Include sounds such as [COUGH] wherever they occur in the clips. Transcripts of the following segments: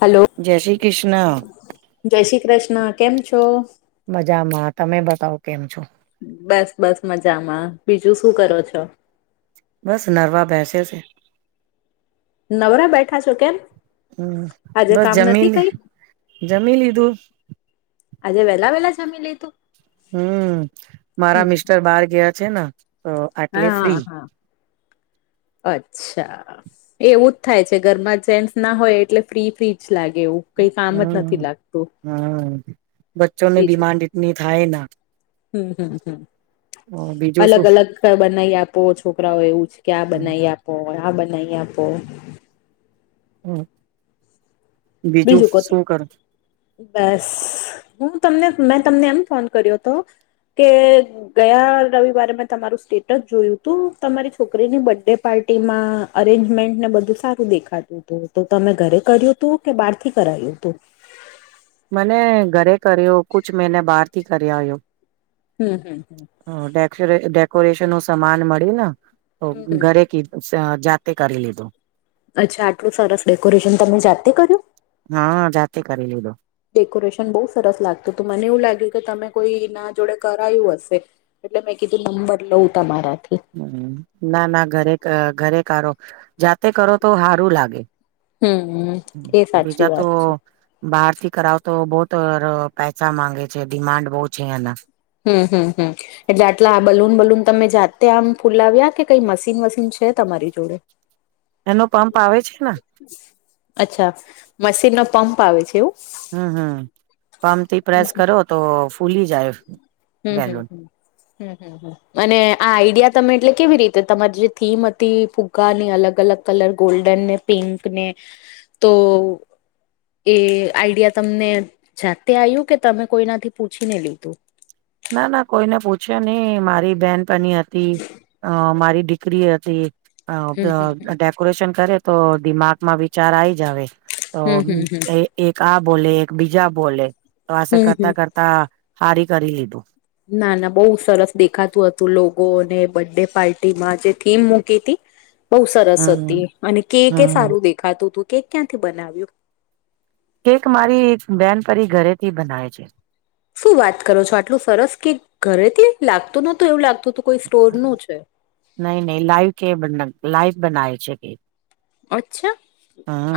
Hello જય શ્રી કૃષ્ણ. જય શ્રી કૃષ્ણ કેમ છો. મજામાં તમે બતાવો કેમ છો. બસ બસ મજામાં બીજું શું કરો છો. બસ નરવા બેસે્યો છે નવરા બેઠા છો કેમ હમ આજે બસ કામ નથી જમીલી કઈ જમીનિું આજે વેહલા વેલા જમી લે તું- હમ મારા મિસ્ટર બહાર ગયા છે ને. તો આટલે હા ફ્રી હા અચ્છા. એવું જ થાય છે ઘરમાં જેન્ટસ ના હોય એટલે ફ્રી ફ્રીજ લાગે એવું કઈ કામ જ નથી હમ લાગતું હમ બચ્ચોની બીજું ડિમાન્ડ એટની થાય ના. હમ હમ હમ [UNINTELLIGIBLE] બીજું અલગ શું અલગ બનાવી આપો છોકરાઓ એવું છે કે આ બનાવી આપ પો આ બનાઈયા આપ હમ બીજું શું કર બસ હું તમને મેં તમને એમ ફોન કર્યો હતો કે ગયા રવિવારે મેં તમારું સ્ટેટસ જોયું તું તમારી છોકરીની બર્ ડે પાર્ટીમાં અરેન્જમેન્ટ ને બધું સારું દેખાતું હતું તો તમે ઘરે કર્યું હતું. કે બાર થી કરાયું હતું. મને ઘરે કર્યો કુછ મહિને બહાર થી કર્યા આવ્યો હમ હમ હમ ડેકોરેશન નું સમાન મળ્યું ને તો હમ હમ. ઘરે કીધ જાતે કરી લીધું. અચ્છા આટલું સરસ ડેકોરેશન તમે જાતે કર્યું. હા જાતે કરી લીધું. ડેકોરેશન બહુ સરસ લાગતું તો મને એવું લાગ્યું કે તમે કોઈ એના જોડે કરાયું હશે. એટલે મેં કીધું નંબર લઉં ત મારાથી. હ ના ના ઘરે ઘરે કારો જાતે કરો તો સારું લાગે- હમ એ સાચી બીજા વાત છે તો- બહાર થી કરાવ તો બહત પૈસા માંગે છે ડિમાન્ડ બહુ છે. એના- હમ હમ હમ એટલે આટલા આ બલુન બલુન તમે જાતે આમ ફુલાવ્યા કે કઈ મશીન વશન છે તમારી જોડે- [INAUDIBLE] [UNINTELLIGIBLE] એનો પંપ આવે છે ને- અચ્છા મશીન નો પંપ આવે છે એવું- હમ હમ પામપ થી પ્રેસ હમ કરો તો ફૂલી જાય- હમ બેલુન હમ હમ હમ હમ અને આ આઈડિયા તમે એટલે કેવી રીતે તમારી જે થીમ હતી ફુગ્ગા ની અલગ અલગ કલર ગોલ્ડન ને પિંક ને તો- એ આઈડિયા તમને જાતે આવ્યું કે તમે કોઈનાથી પૂછીને લીધું- ના ના કોઈને પૂછે નહ મારી બેન પણ હતી- અ મારી દીકરી હતી- હમ હમ હમ ડેકોરેશન કરે તો દિમાગમાં વિચાર આઈ જ આવે- તો હમ હમ હમ એક આ બોલે એક બીજા બોલે તો આ હમ હમ કરતા કરતા- ત હારી કરી લીધો- ના ના બહુ સરસ દેખાતું હતું લોકોને બર્થડે પાર્ટી માં જે થીમ મૂકી હતી- બહુ સરસ હમ હતી અને કેકે એ હમ સારું દેખાતું હતું કેક ક્યાંથી બનાવ્યું- કેક મારી એક બેન પરી ઘરેથી બનાવે છે. શું વાત કરો છો આટલું સરસ કે ઘરેથી લાગતું નતું એવું લાગતું હતું કોઈ સ્ટોર નું છે. નઈ ન લાઈવ કે લાઈવ બના છે. કે- અચ્છા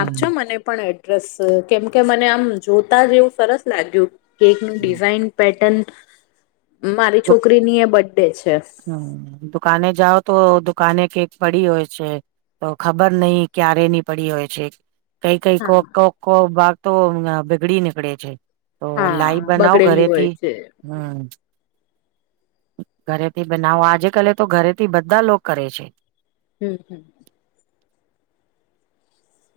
આપ છો મને પણ- ડ્રેસ કેમ કે મને આમ જોતા જ એવું સરસ લાગ્યું- કેક નું હમ ડિઝાઇન પેટન મારી છોકરીની એ બર્ ડે છે. હમ દુકાને જાઓ તો દુકાને કેક પડી હોય છે. તો ખબર નહ ક્યારે ની પડી હોય છે. કઈ કઈ હા કો કો ભાગ તો બીગડી નીકળે છે. તો લાઈ હા બનાવ બગડેલી હોય ઘરેથી છે હમ ઘરે તે બનાવો આજે કલે તો ઘરેથી બધા લોકો કરે છે. હમ હમ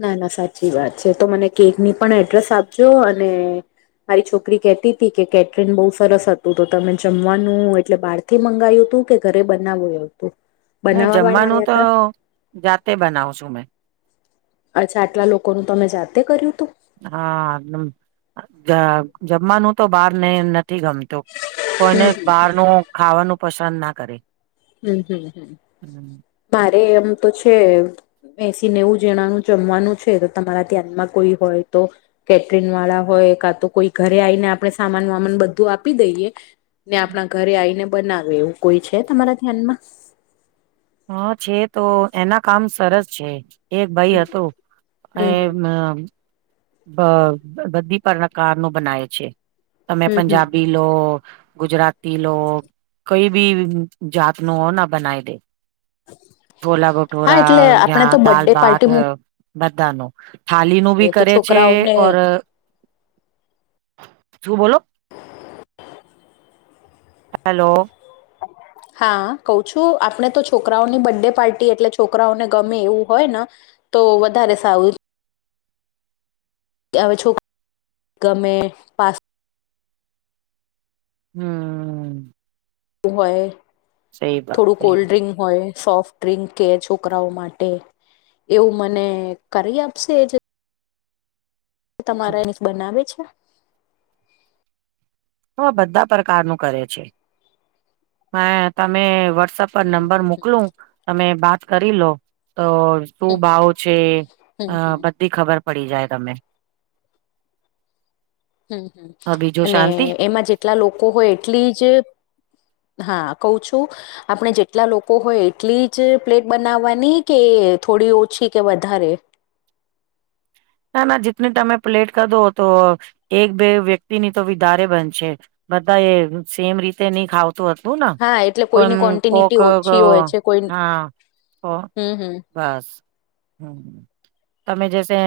ના ના સાચી વાત છે તો મને કેક ની પણ એડ્રેસ આપજો અને- મારી છોકરી કહતી હતી કે કેટરીન બહુ સરસ હતું તો તમે જમવાનું એટલે બાળ- થી મંગાવું તું કે ઘરે બનાવુંવું તું- નહી જમવાનું તો જાતે બનાવશું મેં- અચ્છા આટલા લોકોનું તમે જાતે કર્યું હતું. હા જમવાનું તો બહાર ને નથી ગમતું. કોઈને બહારનું ખાવાનું પસંદ ના કરે હમ હમ હમ મારે એમ તો છે. એસી નેવું જણાનું જમવાનું છે તો તમારા ધ્યાનમાં કોઈ હોય તો કેટરીિન વાળા હોય કા તો કોઈ ઘરે આવીને આપણે સામાન વામાન બધું આપી દઈએ ને આપણા ઘરે આવીને બનાવે એવું કોઈ છે તમારા ધ્યાનમાં હા છે તો એના કામ સરસ છે. એક ભાઈ હમ હતોું એ હમ હમ બ બધી પરણકાર નો બનાવે છે. તમે હમ હમ હમ પંજાબી લો ગુજરાતી પિલો કોઈ બી જાત ન ના બનાવી દે છોલા હા ભટૂરા એટલે આપણે તો યાં દાલ બર્થડે ભત પાર્ટી મૂકીએ બધા ન થાલી નું બી તો કરે છે છોકરાઓને ઓર શું બોલો, હલો હા કહ છું આપણે તો છોકરાઓની બર્ડે પાર્ટી એટલે છોકરાઓને ગમે એવું હોય ને તો વધારે સારુ હવે છોકરા ગમે પાસ હમ હોય સહી વાત થોડું સહી કોલ્ડ વાત ડ્રિંક હોય. સોફ્ટ ડ્રિંક કે છોકરાઓ માટે એવું મને કરી આપશે? તમારા એને બનાવે છે. તો આ બધા પ્રકારનું કરે છે. મે તમે વોટ્સપ પર હમ નંબર હમ મોકલું તમે બાત કરી લો તો શું હમ હમ ભાવ છે હમ હમ બધી ખબર પડી જાય તમે હમ હમ બીજું અને શાંતિ એમાં જેટલા લોકો હોય એટલી જ હા કઉ છું. આપણે જેટલા લોકો હોય એટલી જ પ્લેટ બનાવવાની કે થોડી ઓછી કે વધારે ના ના જેટની તમે પ્લેટ કાધો તો એક બે વ્યક્તિની તો વિ વધારે બનશે. બધા એ સેમ રીતે નહી ખાવ હતું ને હા એટલે કોઈમ કોઈની કોક ક્વોન્ટિનિટી ઓછી હોય છે કોઈ હા હમ હમ બસ હ તમે જસે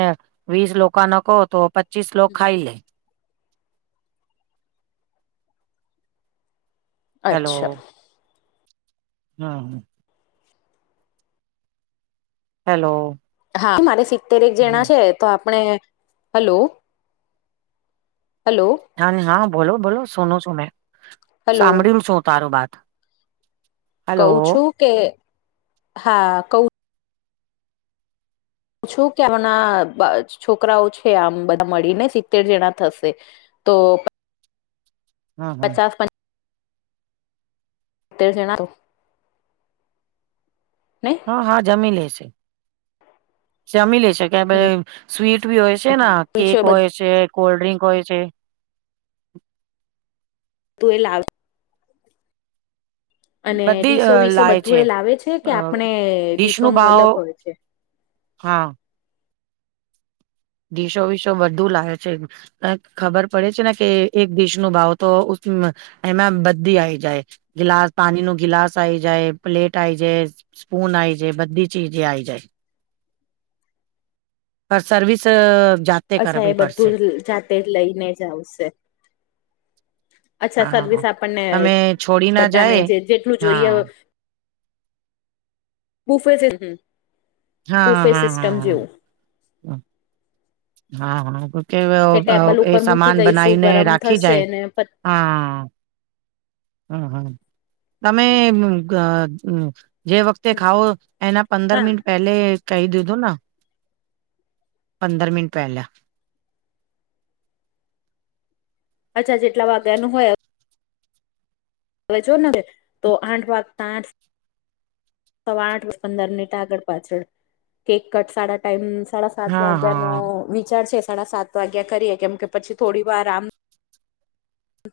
વીસ લોકો ન કહો તો પચીસ લોકો હમ. ખાઈ લે અચ્છા, હા હા હેલો હા મારે સિત્તેરક જણા છે તો આપણે હલો હલો હા હા બોલો બોલો સોનું છું મેં હલો સાંભળ્યું છું તારું બાત કઉ છું કે હા ક પૂછું કે હમણા છોકરાઓ છે આમ બધા મળીને સિત્તેર જણા થશે તો હા હા. પચાસ પ તે ચેણા નઈ હા હા જમી લે છે જમી લે છે. કે ભ સ્વીટ બી હોય છે ને હ હ કેક હોય છે કોલ્ડ્રિંક હોય છે. તું એ લાવ અને બધી ડીસો અ વિીસો લાય બધું છે એ લાવે છે કે અ આપણે ડીશ ડીસો નું ભાવ અલગ હોય છે. હા ડીસો વિસો બધું લાગે છે. ખબર પડે છે ને કે એક દેશ નું ભાવ તો એમાં બધી આવી જાય ગિલાસ પાણી નું ગિલાસ આઈ જાય પ્લેટ આઈ જાય સ્પૂન આઈ જાય બધી ચીજ આઈ જાય [INAUDIBLE] અ સર્વિસ જા અચ્છા એ બધું જ જાતે જ લઈને જાય છે અચ્છા હા હા હા સર્વિસ આપણને તમે છોડી ના બધાને જાય જે જેટલું જોઈએ હા બફજ બુફે સિસ્ટમ જેવું ના હા [INAUDIBLE] કે ટેબલ એ ઉપર મૂકી સામાન દઈશું બનાવીને ગરમ રાખી થશે જાય ને પ હા હમ હમ તમે ઘ જે વખતે ખાવો એના પંદર હા મિનિટ પહેલે કહી દીધુંના પંદર મિનટ પહેલા અચ્છા જેટલા વાગ્યા નું હોય હવે જોને હવે તો આઠ વાગતા આઠ સવા આઠ પંદર મિનિટ આગળ પાછળ કે કટ સાડા ટાઈમ સાડા સાત હા વાગ્યાનો હા વિચાર છે સાડા સાત વાગ્યા કરીએ કેમ કે પછી થોડી વાર આમ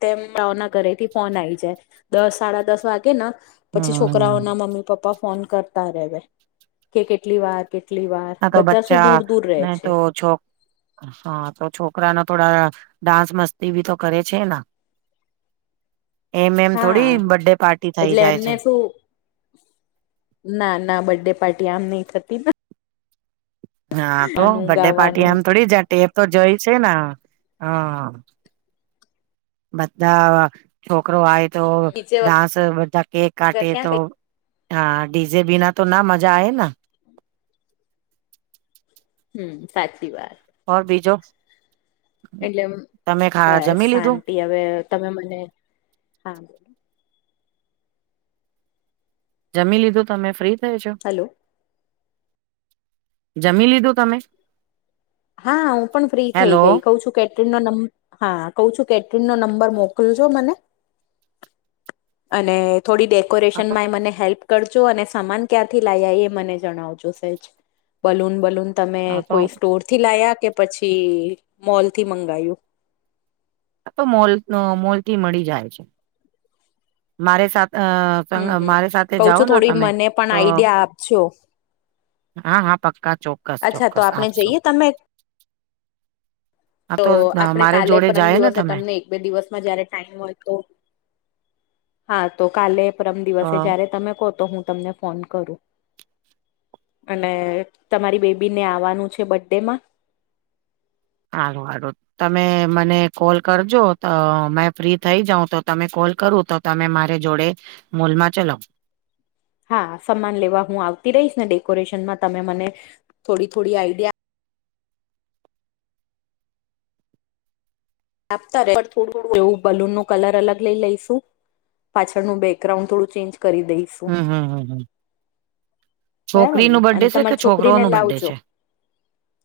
તેમ રાઓના ઘરેથી ફોન આવી જાય દસ સાડા દસ વાગે ને પછી છોકરાઓ હમ ના મમ્મી પપ્પા ફોન કરતા રવે કે કેટલી વાર કેટલી વાર હા તો બધા શું બચ્ચા દૂર દૂર રહે ને છે. તો છોક હા તો છોકરા ના થોડા ડાન્સ મસ્તી બી તો કરે છે ના [INAUDIBLE] એમ-એમ થોડી હા બર્ડે પાર્ટી થઇ એટલે જાય છે. એમને શું ના ના બર્ડે પાર્ટી આમ નઈ થતી હા તો ગાવાનું બર્ડે પાર્ટી ગાવાનું આમ થોડી જાતિ એ તો જઈ છે ને હ બધા છોકરો આવે તો નીચે ડાસ બધા કેક કાટે વગર ક્યાં તો કઈ હા ડી જેે બિના તો ના મજા આવે. હમ સાચી વાત. [UNINTELLIGIBLE] બીજો એટલે તમે ખા બસ જમી લીધું શાંતિ હવે તમે મને હા જમી લીધું તમે ફ્રી થઈ છો હલો જમી લીધું તમે હા હું પણ ફ્રી થઈ હેલો ગઈ કઉ છું કે ટરીન નો નંબ હા કહું છું કેટરીન નો નંબર મોકલજો મને અને થોડી હા તો ડેકોરેશનમાં મને હેલ્પ કરજો અને સમાન ક્યાંથી લાવયા એ મને જણાવજો સહેજ બલૂન બલૂન તમે હા તો કોઈ સ્ટોરથી લાયા કે પછી મોલથી મંગાવ્યુ મોલ મોલ થી મળી જાય છે. મારે સા હમ અ હમ મારી સાથે કઉ છું જાઓના થોડી તમે મને પણ તો આઈડિયા આપજો હા-હા પક્કા ચો અચ્છા તો આપણે જઈએ તમે હા તો આપણે મારે કાલે જોડે પરમ જાય ને દિવસે તમે તમને બે દિવસમાં જયારે ટાઈમ હોય, તો હા તો કાલે પરમ દિવસે તો જયારે તમે કહો તો હું તમને ફોન કરું અને તમારી બેબી ને આવાનું છે બડે માં હારુ હારુ તમે મને કોલ કરજો તો મેં ફ્રી થઈ જાઉં તો તમે કોલ કરું તો તમે મારે જોડે મોલમાં ચાલો. હા સમાન લેવા હું આવતી રહીશ ને ડેકોરેશનમાં તમે મને થોડી થોડી આઈડિયા આપતા થોડું થડું એવું બલૂન નું કલર અલગ લઈ લઈશું પાછળનું બેકગ્રાઉન્ડ થોડું ચેન્જ કરી દઈ. હમ્મ હમ્મ હમ્મ હમ્મ. બરાબર છોકરી ને અને બરડે છે કે તમારી છોકરો છોકરીને ન બરડે લાવજો છે.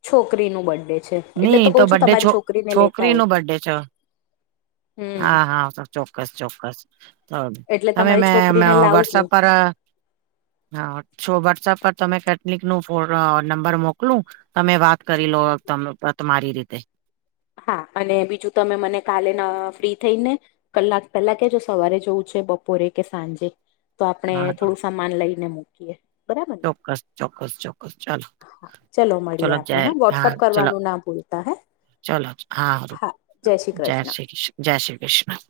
છોકરીનું બર્થડે છે એટલે ની કઉ તો છું બરડે તમારી છો છોકરીને લેતા છોકરી નો આવજો બરડે છે. હમ હા હા ચોક્કસ ચોક્કસ એટલે હમે તમારી મે છોકરીને વોટસઅપ. લાવજો હા છો વોટ્સઅપ પર તમે કેટલિક નો નંબર મોકલું. તમે વાત કરી લો તમારી રીતે. હા અને બીજું તમે મને કાલે ન ફ્રી થઈ ને. કલાક પેલા કે જો સવારે જવું છે બપોરે કે સાંજે. તો આપણે હા થોડું સમાન લઈને મૂકીએ. બરાબર ને ચોક્કસ ચોક્કસ ચોક્કસ ચાલો. ચલો મળીએ આપણે હા વોટ્સઅપ ચલો કરવાનું ના ભૂલતા હે. ચલો હા જય શ્રી કૃષ્ જય શ્રી કૃષ્ણ.